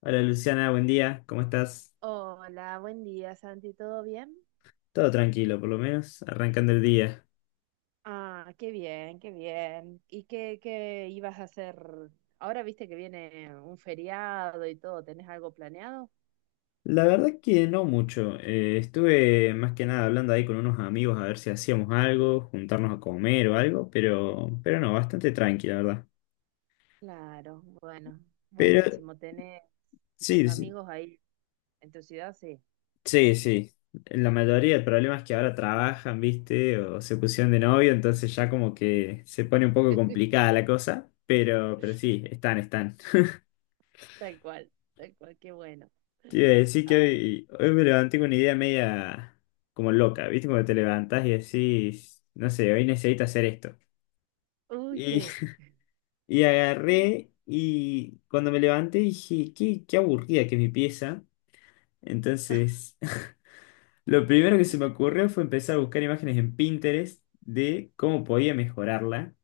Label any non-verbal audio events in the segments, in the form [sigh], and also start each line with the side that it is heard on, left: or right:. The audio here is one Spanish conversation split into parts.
left: Hola Luciana, buen día, ¿cómo estás?
right: Hola, buen día, Santi, ¿todo bien?
left: Todo tranquilo, por lo menos, arrancando el día.
right: Ah, qué bien, qué bien. ¿Y qué ibas a hacer? Ahora viste que viene un feriado y todo, ¿tenés algo planeado?
left: La verdad que no mucho. Estuve más que nada hablando ahí con unos amigos a ver si hacíamos algo, juntarnos a comer o algo, pero no, bastante tranqui, la verdad.
right: Claro, bueno,
left: Pero
right: buenísimo. ¿Tenés
left: sí,
right: muchos
left: sí,
right: amigos ahí en tu ciudad? Sí,
left: sí, sí. La mayoría del problema es que ahora trabajan, ¿viste? O se pusieron de novio, entonces ya como que se pone un poco complicada la cosa, pero sí, están, están.
right: tal cual, tal cual, qué bueno.
left: Te iba a decir que
right: Ay,
left: hoy me levanté con una idea media como loca, ¿viste? Cuando te levantás y decís, no sé, hoy necesito hacer esto.
right: uy,
left: Y
right: qué
left: [laughs] y agarré y cuando me levanté dije, qué aburrida que es mi pieza.
right: [laughs]
left: Entonces, [laughs] lo primero que se me ocurrió fue empezar a buscar imágenes en Pinterest de cómo podía mejorarla.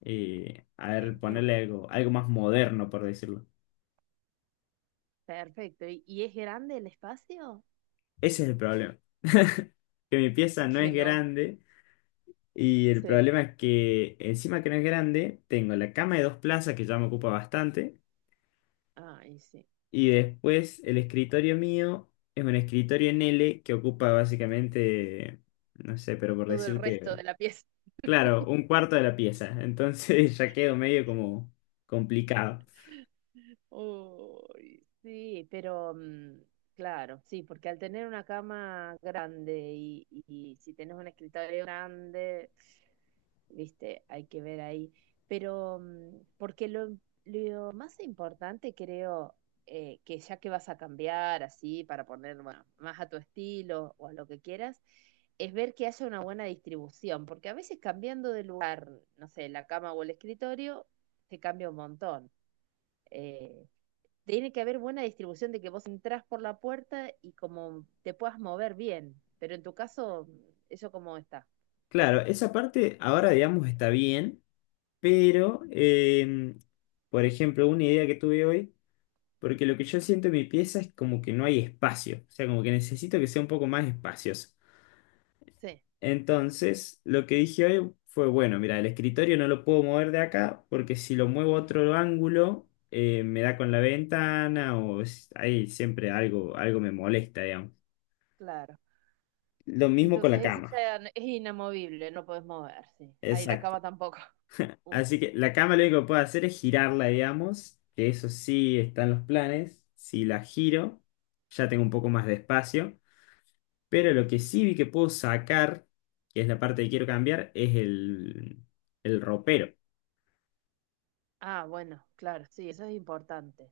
left: A ver,
right: genial,
left: ponerle algo más moderno, por decirlo.
right: perfecto. Y es grande el espacio?
left: Ese es el problema, que mi pieza no
right: Que
left: es
right: no,
left: grande. Y el
right: sí,
left: problema es que encima que no es grande, tengo la cama de dos plazas que ya me ocupa bastante.
right: ay, sí.
left: Y después el escritorio mío es un escritorio en L que ocupa básicamente, no sé, pero por
right: Todo el resto
left: decirte,
right: de la pieza.
left: claro, un cuarto de la pieza. Entonces [laughs] ya quedo medio como complicado.
right: Uy, sí, pero claro, sí, porque al tener una cama grande y si tenés un escritorio grande, viste, hay que ver ahí. Pero porque lo más importante creo que ya que vas a cambiar así para poner bueno, más a tu estilo o a lo que quieras, es ver que haya una buena distribución, porque a veces cambiando de lugar, no sé, la cama o el escritorio, te cambia un montón. Eh, tiene que haber buena distribución de que vos entras por la puerta y como te puedas mover bien, pero en tu caso, eso como está.
left: Claro, esa parte ahora digamos está bien, pero, em, por ejemplo, una idea que tuve hoy. Porque lo que yo siento en mi pieza es como que no hay espacio, o sea, como que necesito que sea un poco más espacioso.
right: Sí,
left: Entonces, lo que dije hoy fue, bueno, mira, el escritorio no lo puedo mover de acá porque si lo muevo a otro ángulo, me da con la ventana o ahí siempre algo, algo me molesta, digamos.
right: claro.
left: Lo mismo con la
right: Entonces ese
left: cama,
right: ya es inamovible, no podés mover, sí. Ahí la
left: exacto.
right: cama tampoco. [laughs] Uf.
left: Así que la cama lo único que puedo hacer es girarla, digamos, que eso sí está en los planes. Si la giro, ya tengo un poco más de espacio. Pero lo que sí vi que puedo sacar, que es la parte que quiero cambiar, es el ropero.
right: Ah, bueno, claro, sí, eso es importante.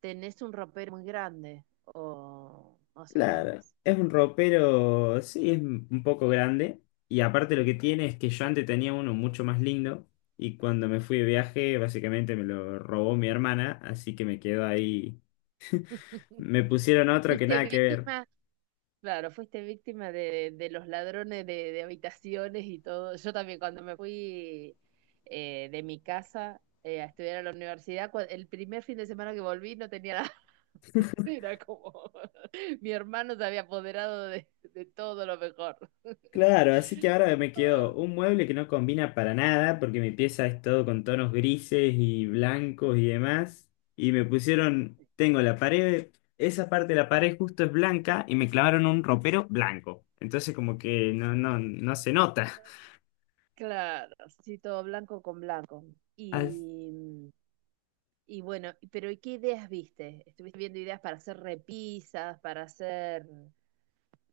right: ¿Tenés un ropero muy grande o más o
left: Claro,
right: menos?
left: es un ropero, sí, es un poco grande. Y aparte lo que tiene es que yo antes tenía uno mucho más lindo. Y cuando me fui de viaje, básicamente me lo robó mi hermana. Así que me quedó ahí.
right: [laughs]
left: Me pusieron otro que
right: ¿Fuiste
left: nada que ver.
right: víctima? Claro, fuiste víctima de los ladrones de habitaciones y todo. Yo también cuando me fui de mi casa a estudiar a la universidad, el primer fin de semana que volví no tenía nada. [laughs] Era como [laughs] mi hermano se había apoderado de todo lo mejor. [laughs]
left: Claro, así que ahora me quedó
right: Oh,
left: un mueble que no combina para nada, porque mi pieza es todo con tonos grises y blancos y demás. Y me pusieron, tengo la pared, esa parte de la pared justo es blanca y me clavaron un ropero blanco. Entonces como que no, no, no se nota.
right: claro, sí, todo blanco con blanco.
left: [laughs] As-
right: Y, y bueno, pero ¿y qué ideas viste? ¿Estuviste viendo ideas para hacer repisas, para hacer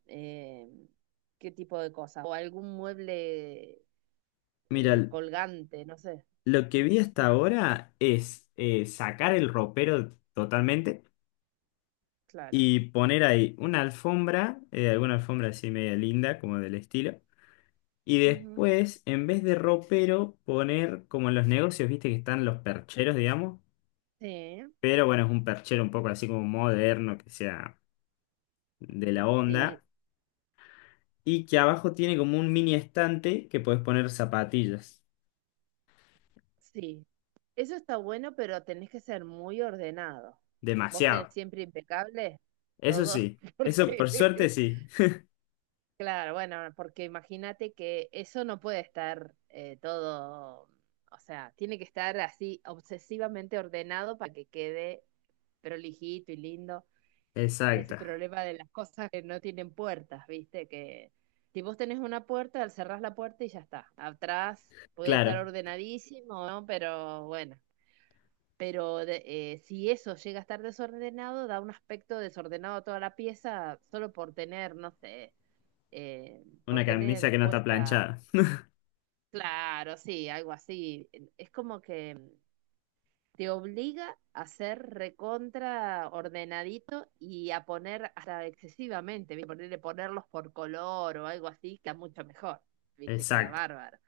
right: eh, qué tipo de cosas? ¿O algún mueble
left: Mira,
right: colgante? No sé,
left: lo que vi hasta ahora es sacar el ropero totalmente
right: claro.
left: y poner ahí una alfombra, alguna alfombra así media linda, como del estilo. Y
right: Ujú.
left: después, en vez de ropero, poner como en los negocios, viste que están los percheros, digamos.
right: Sí,
left: Pero bueno, es un perchero un poco así como moderno, que sea de la
right: sí,
left: onda. Y que abajo tiene como un mini estante que puedes poner zapatillas.
right: sí. Eso está bueno, pero tenés que ser muy ordenado. Vos tenés
left: Demasiado.
right: siempre impecable
left: Eso
right: todo,
left: sí.
right: [laughs]
left: Eso por suerte
right: porque
left: sí.
right: claro, bueno, porque imagínate que eso no puede estar todo, o sea, tiene que estar así obsesivamente ordenado para que quede prolijito y lindo.
left: [laughs]
right: Es el
left: Exacto.
right: problema de las cosas que no tienen puertas, ¿viste? Que si vos tenés una puerta, al cerrás la puerta y ya está. Atrás puede estar
left: Claro.
right: ordenadísimo, ¿no? Pero bueno, pero si eso llega a estar desordenado, da un aspecto desordenado a toda la pieza solo por tener, no sé por
left: Una camisa
right: tener
left: que no está
right: puesta,
left: planchada.
right: claro, sí, algo así. Es como que te obliga a ser recontra ordenadito y a poner hasta excesivamente, ¿viste? Ponerle, ponerlos por color o algo así, queda mucho mejor, viste, queda
left: Exacto.
right: bárbaro.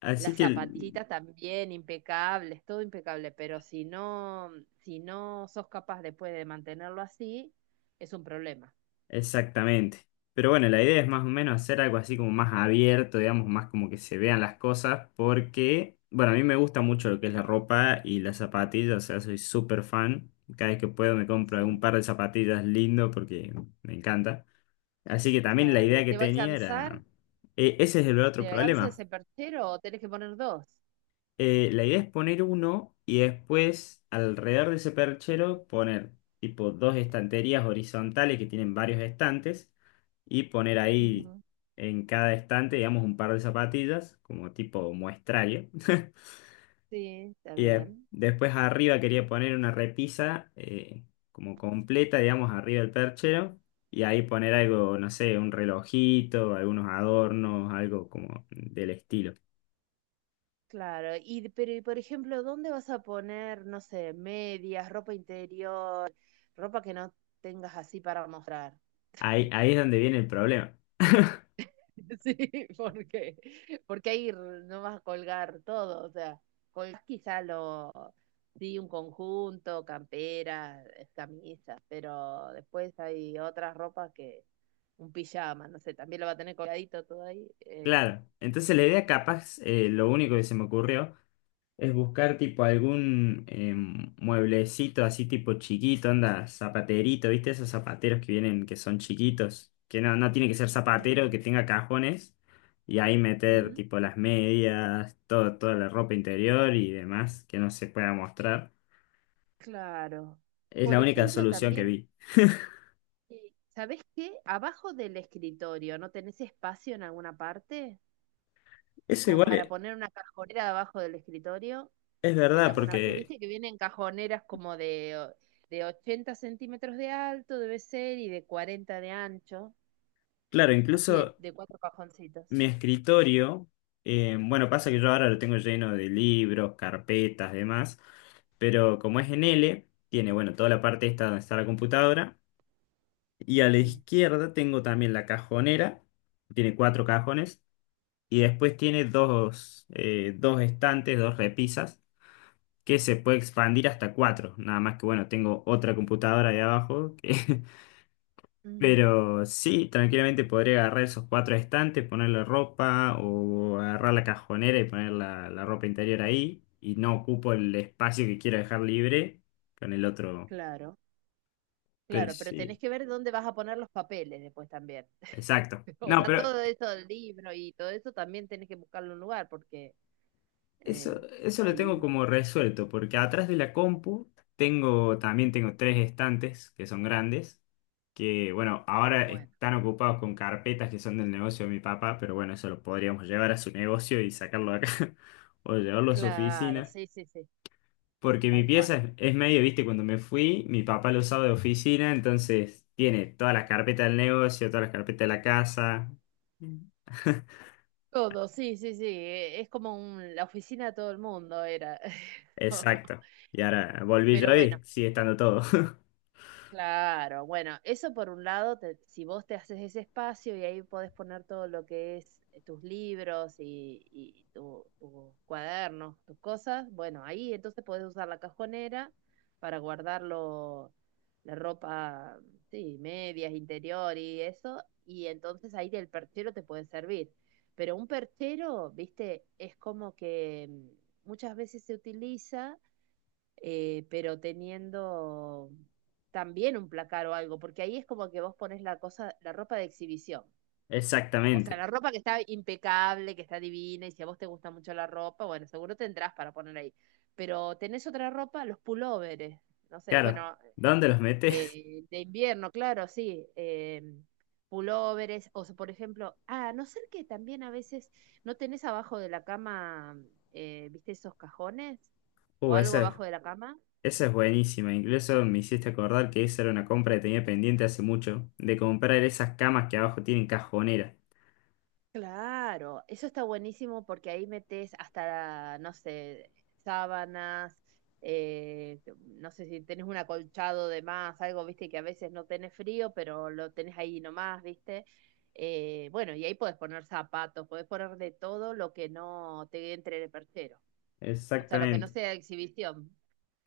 left: Así
right: Las
left: que
right: zapatillitas también impecables, todo impecable, pero si no, si no sos capaz después de mantenerlo así, es un problema.
left: exactamente. Pero bueno, la idea es más o menos hacer algo así como más abierto, digamos, más como que se vean las cosas, porque, bueno, a mí me gusta mucho lo que es la ropa y las zapatillas, o sea, soy súper fan. Cada vez que puedo me compro un
right: Sí,
left: par de zapatillas lindo porque me encanta. Así que también la
right: claro, y
left: idea que
right: te va a
left: tenía
right: alcanzar.
left: era... Ese es el otro
right: ¿Te alcanza
left: problema.
right: ese perchero o tenés que poner dos?
left: La idea es poner uno y después alrededor de ese perchero poner tipo dos estanterías horizontales que tienen varios estantes y poner ahí
right: Ujú.
left: en cada estante, digamos, un par de zapatillas como tipo muestrario. [laughs]
right: Sí, está
left: Y
right: bien.
left: después arriba quería poner una repisa como completa, digamos, arriba del perchero. Y ahí poner algo, no sé, un relojito, algunos adornos, algo como del estilo.
right: Claro, y pero y por ejemplo, ¿dónde vas a poner, no sé, medias, ropa interior, ropa que no tengas así para mostrar?
left: Ahí es donde viene el problema.
right: [laughs] Sí, porque porque ahí no vas a colgar todo, o sea, colgás quizá lo sí un conjunto, camperas, camisas, pero después hay otras ropas que un pijama, no sé, también lo va a tener colgadito todo ahí.
left: Claro, entonces la idea capaz, lo único que se me ocurrió es buscar tipo algún mueblecito así tipo chiquito, anda, zapaterito, ¿viste? Esos zapateros que vienen, que son chiquitos, que no tiene que ser zapatero,
right: Sí.
left: que tenga cajones, y ahí meter
right: Ujú,
left: tipo las medias, todo, toda la ropa interior y demás que no se pueda mostrar.
right: claro.
left: Es
right: Por
left: la única
right: ejemplo,
left: solución que
right: también,
left: vi.
right: ¿sabés qué? Abajo del escritorio, ¿no tenés espacio en alguna parte?
left: Eso
right: Como
left: igual
right: para poner una cajonera abajo del escritorio,
left: es
right: en
left: verdad,
right: alguna parte,
left: porque,
right: viste que vienen cajoneras como de, de 80 centímetros de alto, debe ser, y de 40 de ancho,
left: claro,
right: así
left: incluso...
right: de cuatro cajoncitos.
left: Mi escritorio, bueno, pasa que yo ahora lo tengo lleno de libros, carpetas, demás, pero como es en L, tiene, bueno, toda la parte esta donde está la computadora, y a la
right: Sí.
left: izquierda tengo también la cajonera, tiene cuatro cajones, y después tiene dos estantes, dos repisas, que se puede expandir hasta cuatro, nada más que, bueno, tengo otra computadora de abajo.
right: Ujú,
left: Pero sí, tranquilamente podría agarrar esos cuatro estantes, ponerle ropa o agarrar la cajonera y poner la ropa interior ahí y no ocupo el espacio que quiero dejar libre con el otro.
right: claro.
left: Pero
right: Claro, pero
left: sí,
right: tenés que ver dónde vas a poner los papeles después también. [laughs]
left: exacto.
right: O
left: No,
right: sea,
left: pero
right: todo eso del libro y todo eso también tenés que buscarle un lugar porque eh,
left: eso lo tengo
right: ahí...
left: como resuelto, porque atrás de la compu tengo, también tengo tres estantes que son grandes, que bueno,
right: Ah,
left: ahora
right: bueno.
left: están ocupados con carpetas que son del negocio de mi papá, pero bueno, eso lo podríamos llevar a su negocio y sacarlo de acá, [laughs] o llevarlo a su
right: Claro,
left: oficina,
right: sí, sí, sí,
left: porque mi
right: tal cual.
left: pieza es medio, viste, cuando me fui, mi papá lo usaba de oficina, entonces tiene todas las carpetas del negocio, todas las carpetas de la casa. Mm. [laughs]
right: Todo, sí, sí, sí. Es como la oficina de todo el mundo era. [laughs]
left: Exacto. Y ahora volví
right: Pero
left: yo
right: bueno.
left: y sigue estando todo. [laughs]
right: Claro, bueno, eso por un lado, te- si vos te haces ese espacio y ahí podés poner todo lo que es tus libros y tus cuadernos, tus cosas, bueno, ahí entonces podés usar la cajonera para guardarlo, la ropa, sí, medias, interior y eso, y entonces ahí el perchero te puede servir. Pero un perchero, viste, es como que muchas veces se utiliza pero teniendo también un placar o algo, porque ahí es como que vos pones la cosa, la ropa de exhibición. O sea,
left: Exactamente.
right: la ropa que está impecable, que está divina, y si a vos te gusta mucho la ropa, bueno, seguro tendrás para poner ahí. Pero tenés otra ropa, los pulóveres, no sé,
left: Claro,
right: bueno,
left: ¿dónde los metes? [laughs]
right: de invierno, claro, sí, pulóveres, o sea, por ejemplo, ah, a no ser que también a veces no tenés abajo de la cama, viste, esos cajones, o
left: Uh,
right: algo
left: esa es,
right: abajo de la cama.
left: esa es buenísima. Incluso me hiciste acordar que esa era una compra que tenía pendiente hace mucho, de comprar esas camas que abajo tienen cajonera.
right: Claro, eso está buenísimo porque ahí metes hasta, no sé, sábanas, no sé si tenés un acolchado de más, algo, viste, que a veces no tenés frío, pero lo tenés ahí nomás, viste. Bueno, y ahí podés poner zapatos, podés poner de todo lo que no te entre en el perchero, o sea, lo que no
left: Exactamente.
right: sea exhibición.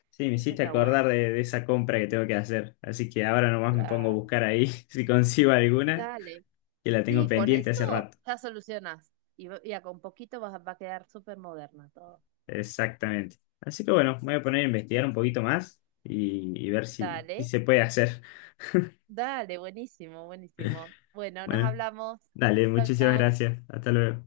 left: Sí, me
right: Eso
left: hiciste
right: está
left: acordar
right: bueno,
left: de esa compra que tengo que hacer. Así que ahora nomás me pongo a
right: claro.
left: buscar ahí [laughs] si consigo alguna,
right: Dale,
left: que la tengo
right: sí, con
left: pendiente hace
right: eso
left: rato.
right: ya solucionás y, y con poquito va, va a quedar súper moderna todo.
left: Exactamente. Así que bueno, me voy a poner a investigar un poquito más y ver si
right: Dale.
left: se puede hacer.
right: Dale, buenísimo, buenísimo. Bueno, nos
left: Bueno,
right: hablamos.
left: dale,
right: Chao,
left: muchísimas
right: chao.
left: gracias. Hasta luego.